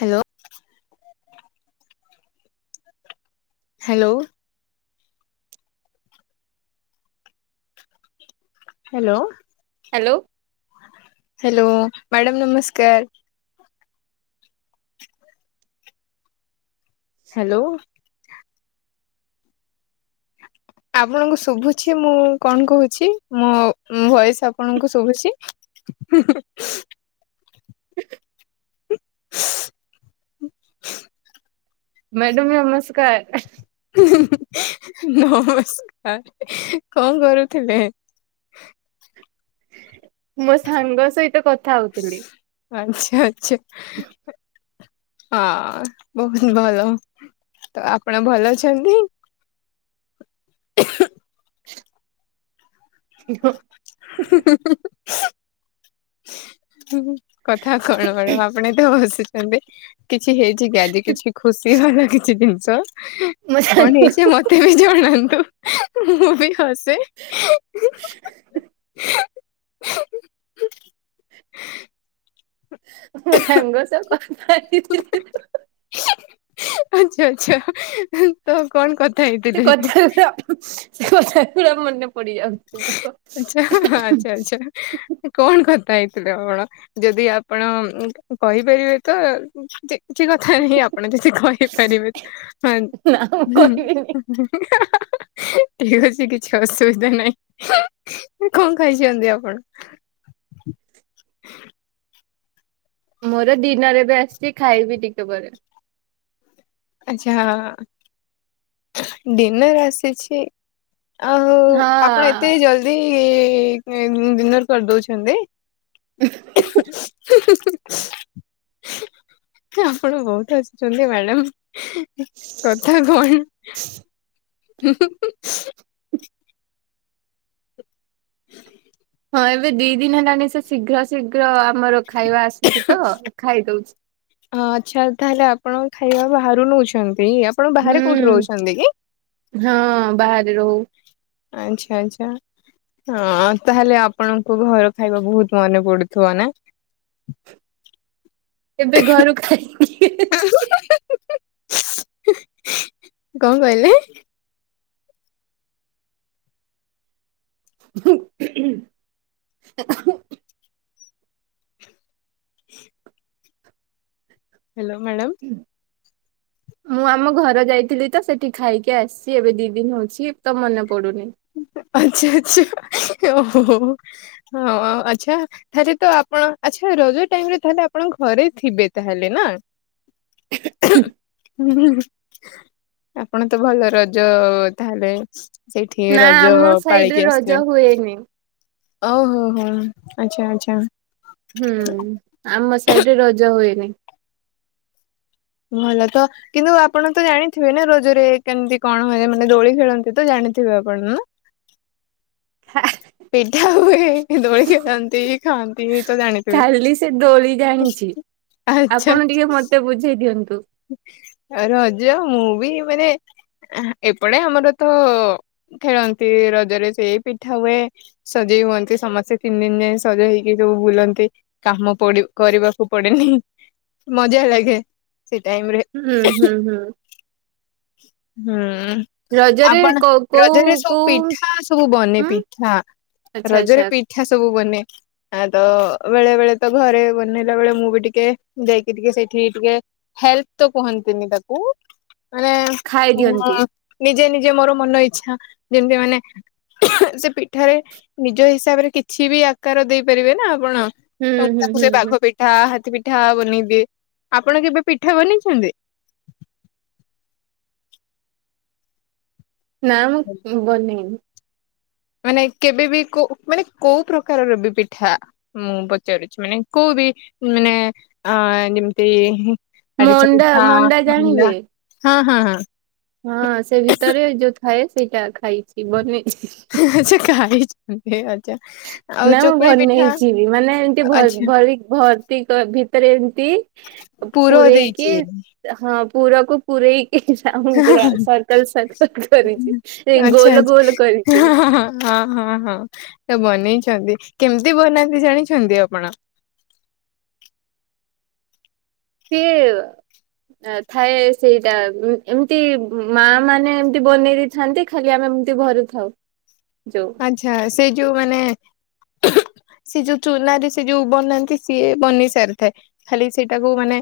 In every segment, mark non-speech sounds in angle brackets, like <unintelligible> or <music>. Hello hello. Hello. Hello hello madam ନମସ୍କାର। Hello. ଆପଣଙ୍କୁ ଶୁଭୁଛି ମୁଁ କଣ କହୁଛି ମୋ ଭଏସ ଆପଣଙ୍କୁ ଶୁଭୁଛି। <unintelligible> ମ୍ୟାଡ଼ମ ନମସ୍କାର। ନମସ୍କାର କଣ କରୁଥିଲେ? ମୋ ସାଙ୍ଗ ସହିତ କଥା ହଉଥିଲି। ହେ ଅଛି। <inaudible> ହଁ ବହୁତ ଭଲ ତ ଆପଣ ଭଲ ଅଛନ୍ତି। ହଁ। ହୁଁ। କଥା କଣ ମ୍ୟାଡ଼ାମ ଆପଣ ଏତେ ହସୁ ଚନ୍ତି। କିଛି ହେଇଚି କି ଆଜି କିଛି ଖୁସି ହେଲା କିଛି ଜିନି ଛ ମୋ କଣ ସାଙ୍ଗ ହେଇଚି ମତେ ବି ଜଣାନ୍ତୁ? ମୁଁ ବି ଖସି ସେ <unintelligible> <inaudible> ମୁଁ ସାଙ୍ଗ ସହ କଥା ହେଇଥିଲି। ଆଛା ଆଚ୍ଛା। ତ କଣ କଥା ସେ ହେଇଥିଲେ? କଥା ଗୁରା <unintelligible> ମୋର। ଆଛା ଆଛା ଆଚ୍ଛା। ତ କଣ କଥା ହେଇଥିଲ, ଯଦି ଆପଣ ଯଦି ଆପଣ କହିପାରିବେ ତ କିଛି କଥା ନାହିଁ, ଆପଣ ଯଦି କହିପାରିବେ ତ, ନା ମୁଁ ହୁଁ କହିବିନି ହୁଁ। ଠିକ ଅଛି କିଛି ଅସୁବିଧା ନାହିଁ। କଣ ଖାଇଚନ୍ତି ଆପଣ? ମୋର ଡିିନର ଏବେ ଆସିଚି ଖାଇବି ଟିକେ ପରେ। ଆଛା ଡିନର୍ ଆସିଛି। ଆଉ ହଁ। ଆପଣ ଏତେ ଜଲଦି ଡିିନର କରିଦଉଚନ୍ତି। <inaudible> ଆପଣ ବହୁତ ହସୁଚନ୍ତି ମ୍ୟାଡାମ। କଥା କଣ? <inaudible> ହଁ ଏବେ ଦି ଦିନ ହେଲାଣିି ସେ ଶୀଘ୍ର ଶୀଘ୍ର ମୋର ଖାଇବା ଆସୁଚି ତ ଖାଇ ଦଉଚି। ଆଚ୍ଛା ତାହେଲେ ଆପଣ ଖାଇବା ବାହାରୁ ନଉଛନ୍ତି। ସେଇ ଆପଣ ବାହାରେ କୋଉଠି ହୁଁ ରହୁଚନ୍ତି କି? ହଁ ବାହାରେ ରହୁ ଆଚ୍ଛା ଆଚ୍ଛା ହ ତାହେଲେ ଆପଣଙ୍କୁ ଘର ଖାଇବା ବହୁତ ମନେ ପଡୁଥିବ ନା? ଏବେ ଘରୁ ଖାଇକି କଣ କହିଲେ? <inaudible> <inaudible> Hello madam. ମୁଁ ଆମ ଘର ଯାଇଥିଲି ତ ସେଠି ଖାଇକି ଆସିଛି ଏବେ ଦି ଦିନ ହଉଛି ତ ମନେ ପଡ ପଡ଼ୁନି। ଆଚ୍ଛା ଆଚ୍ଛା ଓ ହୋ ଆଚ୍ଛା ତାହଲେ ତ ଆପଣ ଆଚ୍ଛା ରଜ ଟାଇମରେ ତାହଲେ ଆପଣ ଘରେ ଥିବେ ତାହେଲେ ନା ଆପଣ ତ ଭଲ ରଜ ତାହଲେ ନା ଆମ ସାଇଡରେ ରଜ ହୁଏନି। ଓହୋ ହୋ ଆଚ୍ଛା ଆଚ୍ଛା। ହୁଁ ଆମ ସାଇଡରେ ରଜ ହୁଏନି। ଭଲ ତ କିନ୍ତୁ ଆପଣ ତ ଜାଣିଥିବେ ନା ରଜରେ କେମତି କଣ ହୁଏ ମାନେ ଦୋଳି ଖେଳନ୍ତି ତ ଜାଣିଥିବେ ଆପଣ ନା। ପିଠା ହୁଏ ଦୋଳି ଖେଳନ୍ତି ଖାଆନ୍ତି ତ ଜାଣିଥିବେ ଖାଲି ସେ ଦୋଳି ଜାଣିଛି ଆଛା। ଆପଣ ଟିକେ ମତେ ବୁଝେଇ ଦିଅନ୍ତୁ। ରଜ ମୁଁ ବି ମାନେ ଏପଟେ ଆମର ତ ଖେଳନ୍ତି ରଜରେ ସେଇ ପିଠା ହୁଏ ସଜେଇ ହୁଅନ୍ତି ସମସ୍ତେ ତିନି ଦିନ ଯାକ ସଜେଇ ହେଇକି ସବୁ ବୁଲନ୍ତି କାମ ପଡି କରିବାକୁ ପଡେନି ମଜା ଲାଗେ। ସେ ଟାଇମ ରେ। ହୁଁ ହୁଁ ହୁଁ। ହୁଁ। ଉଁ ରଜରେ ଆପଣ କୋଉ ରଜରେ କୋଉ ସବୁ କୋଉ ପିଠା ସବୁ ବନେ ଉଁ ପିଠା ଆଚ୍ଛା ରଜରେ ଆଚ୍ଛା ପିଠା ସବୁ ବନେ ତ ବେଳେ ବେଳେ ତ ଘରେ ବନେଇଲା ବେଳେ ମୁଁ ବି ଟିକେ ଯାଇକି ଟିକେ ସେଇଠି ଟିକେ ହେଲ୍ପ ତ କୁହନ୍ତିନି ତାକୁ ମାନେ ଖାଇ ଦିଅନ୍ତି ନିଜେ ନି ଯେ ମୋର ମନ ଇଚ୍ଛା ଯେମିତି ମାନେ ସେ ପିଠାରେ ନିଜ ହିସାବରେ କିଛି ବି ଆକାର ଦେଇପାରିବେ ନା ଆପଣ। ହୁଁ ଏବଂ ହୁଁ ତାକୁ ହୁଁ ସେ ହୁଁ ବାଘ ପିଠା ହାତୀ ପିଠା। ପଠା ବନେଇଦିଏ ଆପଣ କେବେ ପିଠା ବନେଇଛନ୍ତି? ନା ବନେଇନି। ମାନେ କେବେବି କ ମାନେ କୋଉ ପ୍ରକାର ରବି ପିଠା ମୁଁ ପଚାରୁଛି ମାନେ କୋଉ ବି ମାନେ ଅ ଯେମିତି ଆରିସା ମଣ୍ଡା ପିଠା ମଣ୍ଡା ହେଲା। ଜାଣିବେ ହଁ ହଁ। ହଁ ସେ ଭିତରେ ଯୋଉ ଥାଏ ସେଇଟା। ଖାଇଛି ବନଛି। ଆଚ୍ଛା <inaudible> ଆଉ ନା ମୁଁ ଚକୁଳି ପିଠା ବନେଇ ଯିବି ମାନେ ଏମତି ଭ ଆଚ୍ଛା ଭର୍ତ୍ତି କରି ଦିଏ <inaudible> ପୁର ପରେଇକି ଦେଇକି ହଁ। ପୁରକୁ ପୁରେଇ। ମଙ୍କ ସର୍କଲ ସର୍କଲ କରିଛି ଏ ଆଚ୍ଛା ଗୋଲ ଆଚ୍ଛା ଗୋଲ କରିଛି। ହଁ ହଁ ହଁ ତ ବନେଇଛନ୍ତି କେମିତି ବନାନ୍ତି ଜାଣିଛନ୍ତି ଆପଣ? ସିଏ ଥାଏ ସେଇଟା ଏମିତି ମା ମାନେ ଏମତି ବନେଇ ଦେଇଥାନ୍ତି ଖାଲି ଆମେ ଏମିତି ଭରୁଥାଉ। ଆଛା ସେ ଯୋଉ ମାନେ ସେ ଯୋଉ ଚୁନ ାରେ ସେ ଯୋଉ ବନନାହାନ୍ତି ସିଏ ବନି ସାରିଥାଏ ଖାଲି ସେଇଟାକୁ ମାନେ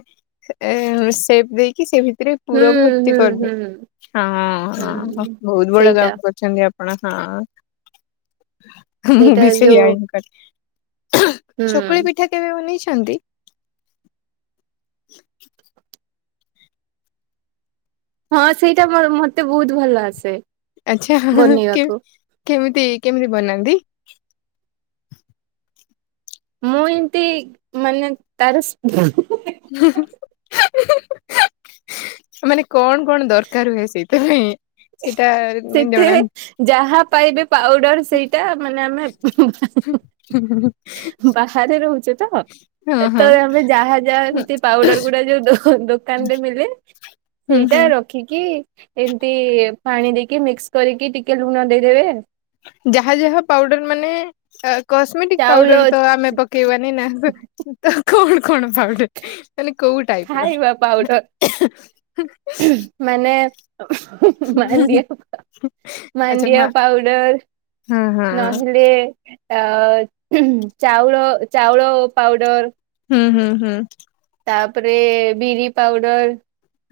ଏ ସେପ ଦେଇକି ସେ ଭିତ ଥିରେ ହୁଁ ପୁର ଭର୍ତ୍ତି ହୁଁ ହୁଁ କରିଲେ ହଁ ହଁ ହୁଁ। ବହୁତ ବଡ ସେଇଟା କାମ କର ଅଛନ୍ତି। ଆଣ। ମୁଁ ସେଇଟା ବି ସେଇଆ ଯୋଉ କରି ହୁଁ ଚକୁଳି ପିଠା କେବେ ବନେଇଚ? ଦିଅନ୍ତି। ହଁ ସେଇଟା ମତେ ବହୁତ ଭଲ ଆସେ। ଆଛା ବନେଇବାକୁ। କେମିତି? କେମିତି ବନାନ୍ତି? ମୁଁ ଏମିତି ମାନେ ତାର ହେଁ। <inaudible> କଣ କଣ ଦରକାର ହୁଏ? ହୁଁ। ସେଥିରେ ଯାହା ପାଇବେ ପାଉଡର ସେଇଟା ମାନେ ଆମେ ବାହାରେ ରହୁ ହଁ ହଁ ସେତେବେଳେ ଆମେ ଯାହା ଯାହା ହୁଁ ଏମତି ପାଉଡର ଗୁଡା ଯୋଉ ଦୋଉ। <unintelligible> ଦୋକାନରେ ମିଲେ ହୁଁ ସେଇଟା ହୁଁ ରଖିକି ଏମତି ପାଣି ଦେଇକି ମିକ୍ସ କରିକି ଟିକେ ଲୁଣ ଦେଇଦେବେ। ଯାହା ଯାହା ପାଉଡର ମାନେ କସ୍ମେଟିକ ଚାଉଳ ପାଉଡର ତ ଆମେ ପକେଇବାନି ନା ତ କଣ? କଣ ପାଉଡର କୋଉ ଟାଇପ ର? ଖାଇବା ପାଉଡର ମାନେ ମାଣ୍ଡିଆ ଆଚ୍ଛା ମାଣ୍ଡିଆ ମା ପାଉଡର ହଁ ହଁ ନହେଲେ ଅ ଚାଉଳ ଚାଉଳ ପାଉଡର। ହୁଁ ହୁଁ ହୁଁ। ତାପରେ ବିରି ପାଉଡର।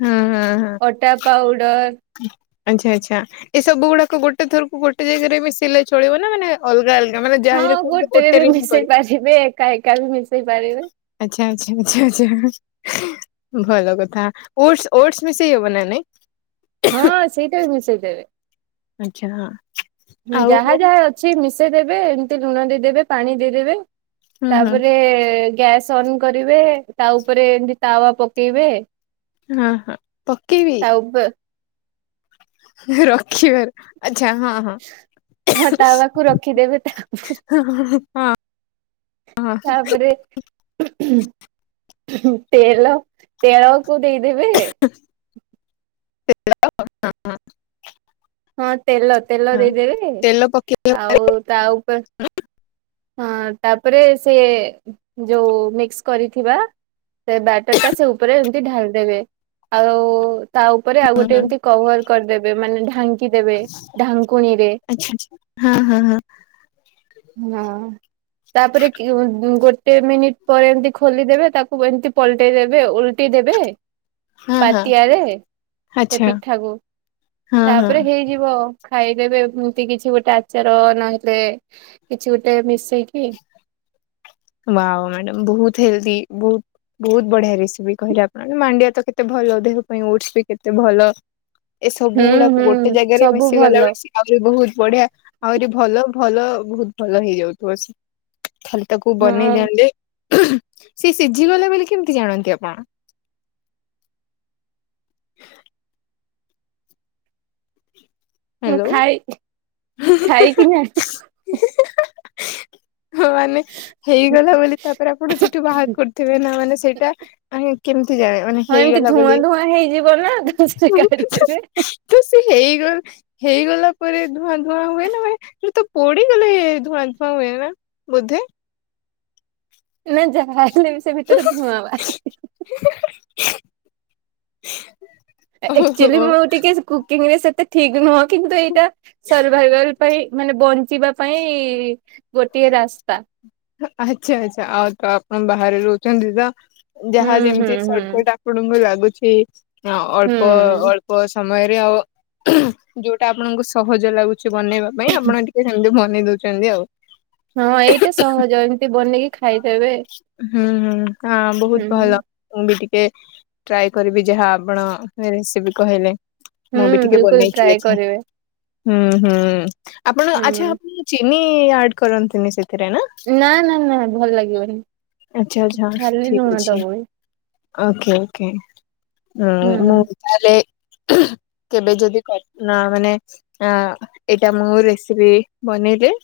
ହଁ ହଁ ହଁ ଅଟା ପାଉଡର। ଆଚ୍ଛା ଆଚ୍ଛା ଏ ସବୁ ଗୁଡାକ ଗୋଟେଥରକୁ ଗୋଟେ ଜାଗାରେ ବି ମି ସିଲେଇ ଚଳିବ ନା ମାନେ ଅଲଗା ଅଲଗା ମାନେ ହଁ ଯାହିରେ କରିଲେ ଗୋଟେରେ ବି ହିଁ କରିବ ମିଶେଇ ପାରିବେ ଏକା ଏକା ବି ମିଶେଇ ହେପାରିବେ। ଆଛା ଆଛା ଆଛା ଆଛ ଭଲ କଥା, ଓଟସ ଓତସ ମିଶେଇ ହବ ନା ନାଇଁ? ହଁ ସେଇଟା ବି ଆଚ୍ଛା ହଁ ମିଶେଇଦବେ ଆଉ ଯାହା ହୁଁ ଯାହା ଅଛି ମିଶ ଦେବେ ଏମିତି ଲୁଣ ଦେଇଦେବେ ପାଣି ଦେଇଦେବେ। ହୁଁ ତାପରେ। ଗ୍ୟାସ୍ ଅନ୍ କରିବେ ତା ଉପରେ ଏମିତି ତାୱା ପକେଇବେ। ହଁ ହ ପକି ବି। ତା ଉପ ରଖିବା। ହଁ ତା ପାଖକୁ ରଖିଦେବେ ତାପରେ ତାପରେ। ତେଲ ତେଲ। ତାକୁ ଦେଇଦେବେ। <unintelligible> ହଁ ତେଲ ତେଲ ହଁ ଦେଇଦେବେ ତେଲ ପକେଇ ଆଉ ତା ଉପରେ ହଁ ତାପରେ ସେ ଯେଉଁ ମିକ୍ସ କରିଥିବା ସେ ବ୍ୟାଟରଟା ସେ ଉପରେ ଏମିତି ଢାଳି ଦେବେ ଆଉ ତା ଉପରେ ଆଉ ହୁଁ ଗୋଟେ ହୁଁ ଏମିତି କଭର କରିଦେବେ ମାନେ ଥ୍ୟାଙ୍କ। ଦେବେ ଢାଙ୍କୁଣୀରେ ଆଚ୍ଛା ଆଚ୍ଛା ହଁ ହଁ ହଁ ହଁ ତାପରେ ଗୋଟେ ଗୋ ମିନିଟ ପରେ ଏମିତି ଖୋଲିଦେବେ ତାକୁ ଏମିତି ପଲଟେଇ ଦେବେ ଓଲଟିେଇ ଦେବେ। ହଁ ହଁ ପାତିଆ ରେ ସେ ଆଚ୍ଛା ପିଠାକୁ ହଁ ତା ହଁ ଉପରେ ହେଇଯିବଉ। ଖାଇଦେବେ ଏମିତି କିଛି ଗୋଟେ ଆଚାର ନହେଲେ କିଛି ଗୋଟେ ମିଶେଇକି। ହ ମ୍ୟାଡ ବହୁତ ହେଲଦି ବହୁ ବହୁତ ବଢିଆ ରେସିପି କହିଲେ ଆପଣ ମାଣ୍ଡିଆ ତ କେତେ ଭଲ ଦେହ ପାଇଁ ଓଡସ ବି କେତେ ଭଲ। ଏ ସବୁ ହୁଁ ଗୁଡାକୁ ହୁଁ ଗୋଟେ ଜାଗରେ ସବୁ ମିଶି ଗଲା ଭଲ ବଳେ ସ ଆହୁରି ବହୁତ। ବଢିଆ ଆଉରିରି ଭଲ ଭଲ ବହୁତ ଭଲ ହେଇଯାଉଥିବ ସେ ଖାଲି। କୁ ହଁ ବନେଇ ଦି ସେି ସିଝିଗଲା ବୋଲି କେମିତି ଜାଣନ୍ତି ଆପଣ। ମୁଁ ହ୍ୟାଲୋ ଖାଇ ଖାଇକି ନା। ହଁ ମାନେ ହେଇଗଲା ବୋଲି ତାପରେ ଆପଣ ସେଇଠୁ ବାହାର କରୁଥିବେ ନା ମାନେ ସେଇଟା ଆ କେମିତି ଜାଣେ ମାନେ ହଁ ଏମିତି ହେଇଗଲା ଧୂଆଁ ବୋଲି ଧୂଆଁ ହେଇଯିବ ନା ତ ସେ କାଢିଦେବେ। ତ ସେ ହେଇଗଲା। ହେଇଗଲା ପରେ ଧୂଆଁ ଧୂଆଁ ହୁଏ ନ ହୁଏ ତ। ପୋଡିଗଲେ ଧୂଆଁ ଧୂଆ ହୁଏ ନା। ବୋଧେ। ଜ। ଆଲେ ବିଷ ଭିତ୍ର ମୁଁ ଆ <inaudible> ଆକ୍ଚୁଆଲି ଓହୋ ମୁଁ ଟିକେ କୁକିଂରେ ସେତେ। ଠିକ୍ ନୁହଁ କିନ୍ତୁ ଏଇଟା ସର୍ଭାଇଭଲ ପାଇଁ ମାନେ ବ ଯିବା ପାଇଁ ଗୋଟିଏ ରାସ୍ତା। ଆଚ୍ଛା ଆଚ୍ଛା ଆଉ ତପଣ ବାହାରେ ରହୁ ଚଛନ୍ତି ତ। ହୁଁ ଯାହା ହୁଁ ଯେମିତି ହୁଁ ସଟକଟ ଆପଣଙ୍କୁ ଲାଗୁଛି। ହଁ ଅଳ୍ପ ହୁଁ ଅଳ୍ପ ସମୟରେ ଯୋଉଟା ଆପଣଙ୍କୁ ସହଜ ଲାଗୁଛି। ବନେଇବା ପାଇଁ ଆପଣ ଟିକେ ଦେଇ ଦଉଛନ୍ତି ଆଉ। ହଁ ଏଇଟା ସହଜ ଏମିତି ବନେଇକି ଖାଇଦେବେ। ହୁଁ ହୁଁ ହଁ ବହୁତ ହୁଁ ଭଲ, ମୁ ବି ଟିକେ ଟେ ଟ୍ରାଏ କରିବି ଯାହା ଆପଣ ରେସିପି କହିଲେ। ହୁଁ ମୁଁ ବି ଟିକେ ବିଲକୁଲ ବନେଇକି ଟ୍ରାଏ ଦେଖେ। କରିବେ। ହୁଁ ହୁଁ। ଆପଣ ଆଚ୍ଛା ହୁଁ। ଚି ନି, ଆଡ କରନ୍ତିନି ସେଥୀ ନା ନା ନା ଭଲ ଲାଗେ ନି, ଆଚ୍ଛା ଆଚ୍ଛା ଖାଲି ଠିକ ଲୁଣ ଅଛି ଦବୁ ଭା ଓକେ ଓକେ। ହୁଁ ମୁଁ ତାହେଲେ କେବେ ଯଦି କ ନା ମାନେ ଆ ଏଇଟା ମୁଁ ରେସିପି ବନେଇବେ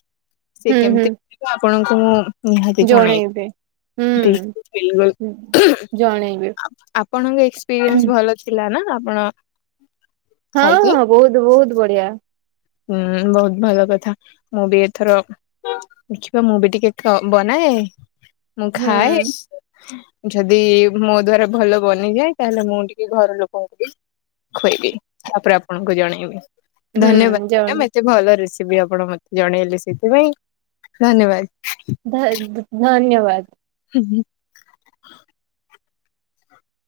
ସେ ହୁଁ ହୁଁ କେମତି କଣ ଆଙ୍କୁ ମୁଁ ନିହାତି ଜଣେଇ ବି, ଜଣେଇବି ହୁଁ। ଦିପ୍ ପିଲୁ ବେଳୁ ହୁଁ ହଁ ହୁଁ ଜଣେଇବି ଆ ଆପଣଙ୍କ ଏକ୍ସପେରିଏନ୍ସ ଭଲ ଥିଲା ନା ବଣ ହଁ ହଁ ବହୁତ ବହୁତ ବଢିଆ। ହୁଁ ବହୁତ ଭଲ କଥା ମୁଁ ବି ଏଥର ଦେଖିବା ମୁଁ ବି ଟିକେ ଖ ବନାଏ। ମୁଁ ହୁଁ ଖାଏ ଯଦି ମୋ ଦ୍ଵାରା ଭଲ ବନିଯାଏ। ତାହେଲେ ମୁଁ ଟିକେ ଘର ଲୋକଙ୍କୁ ବି ଖୁଏଇବି, ତାପରେ ଆପଣଙ୍କୁ ଜଣେଇବି। ଧନ୍ୟବାଦ। ନ ହୁଁ ନା ଜଣେ ମତେ ଭଲ ରୋଷେ ବି ଆପଣ ମତେ ଜଣେଇଲେ ସେଥିପାଇଁ ଧନ୍ୟବାଦ। ଧ ଧ ଧନ୍ୟବାଦ। ବଦ ହୁଁ।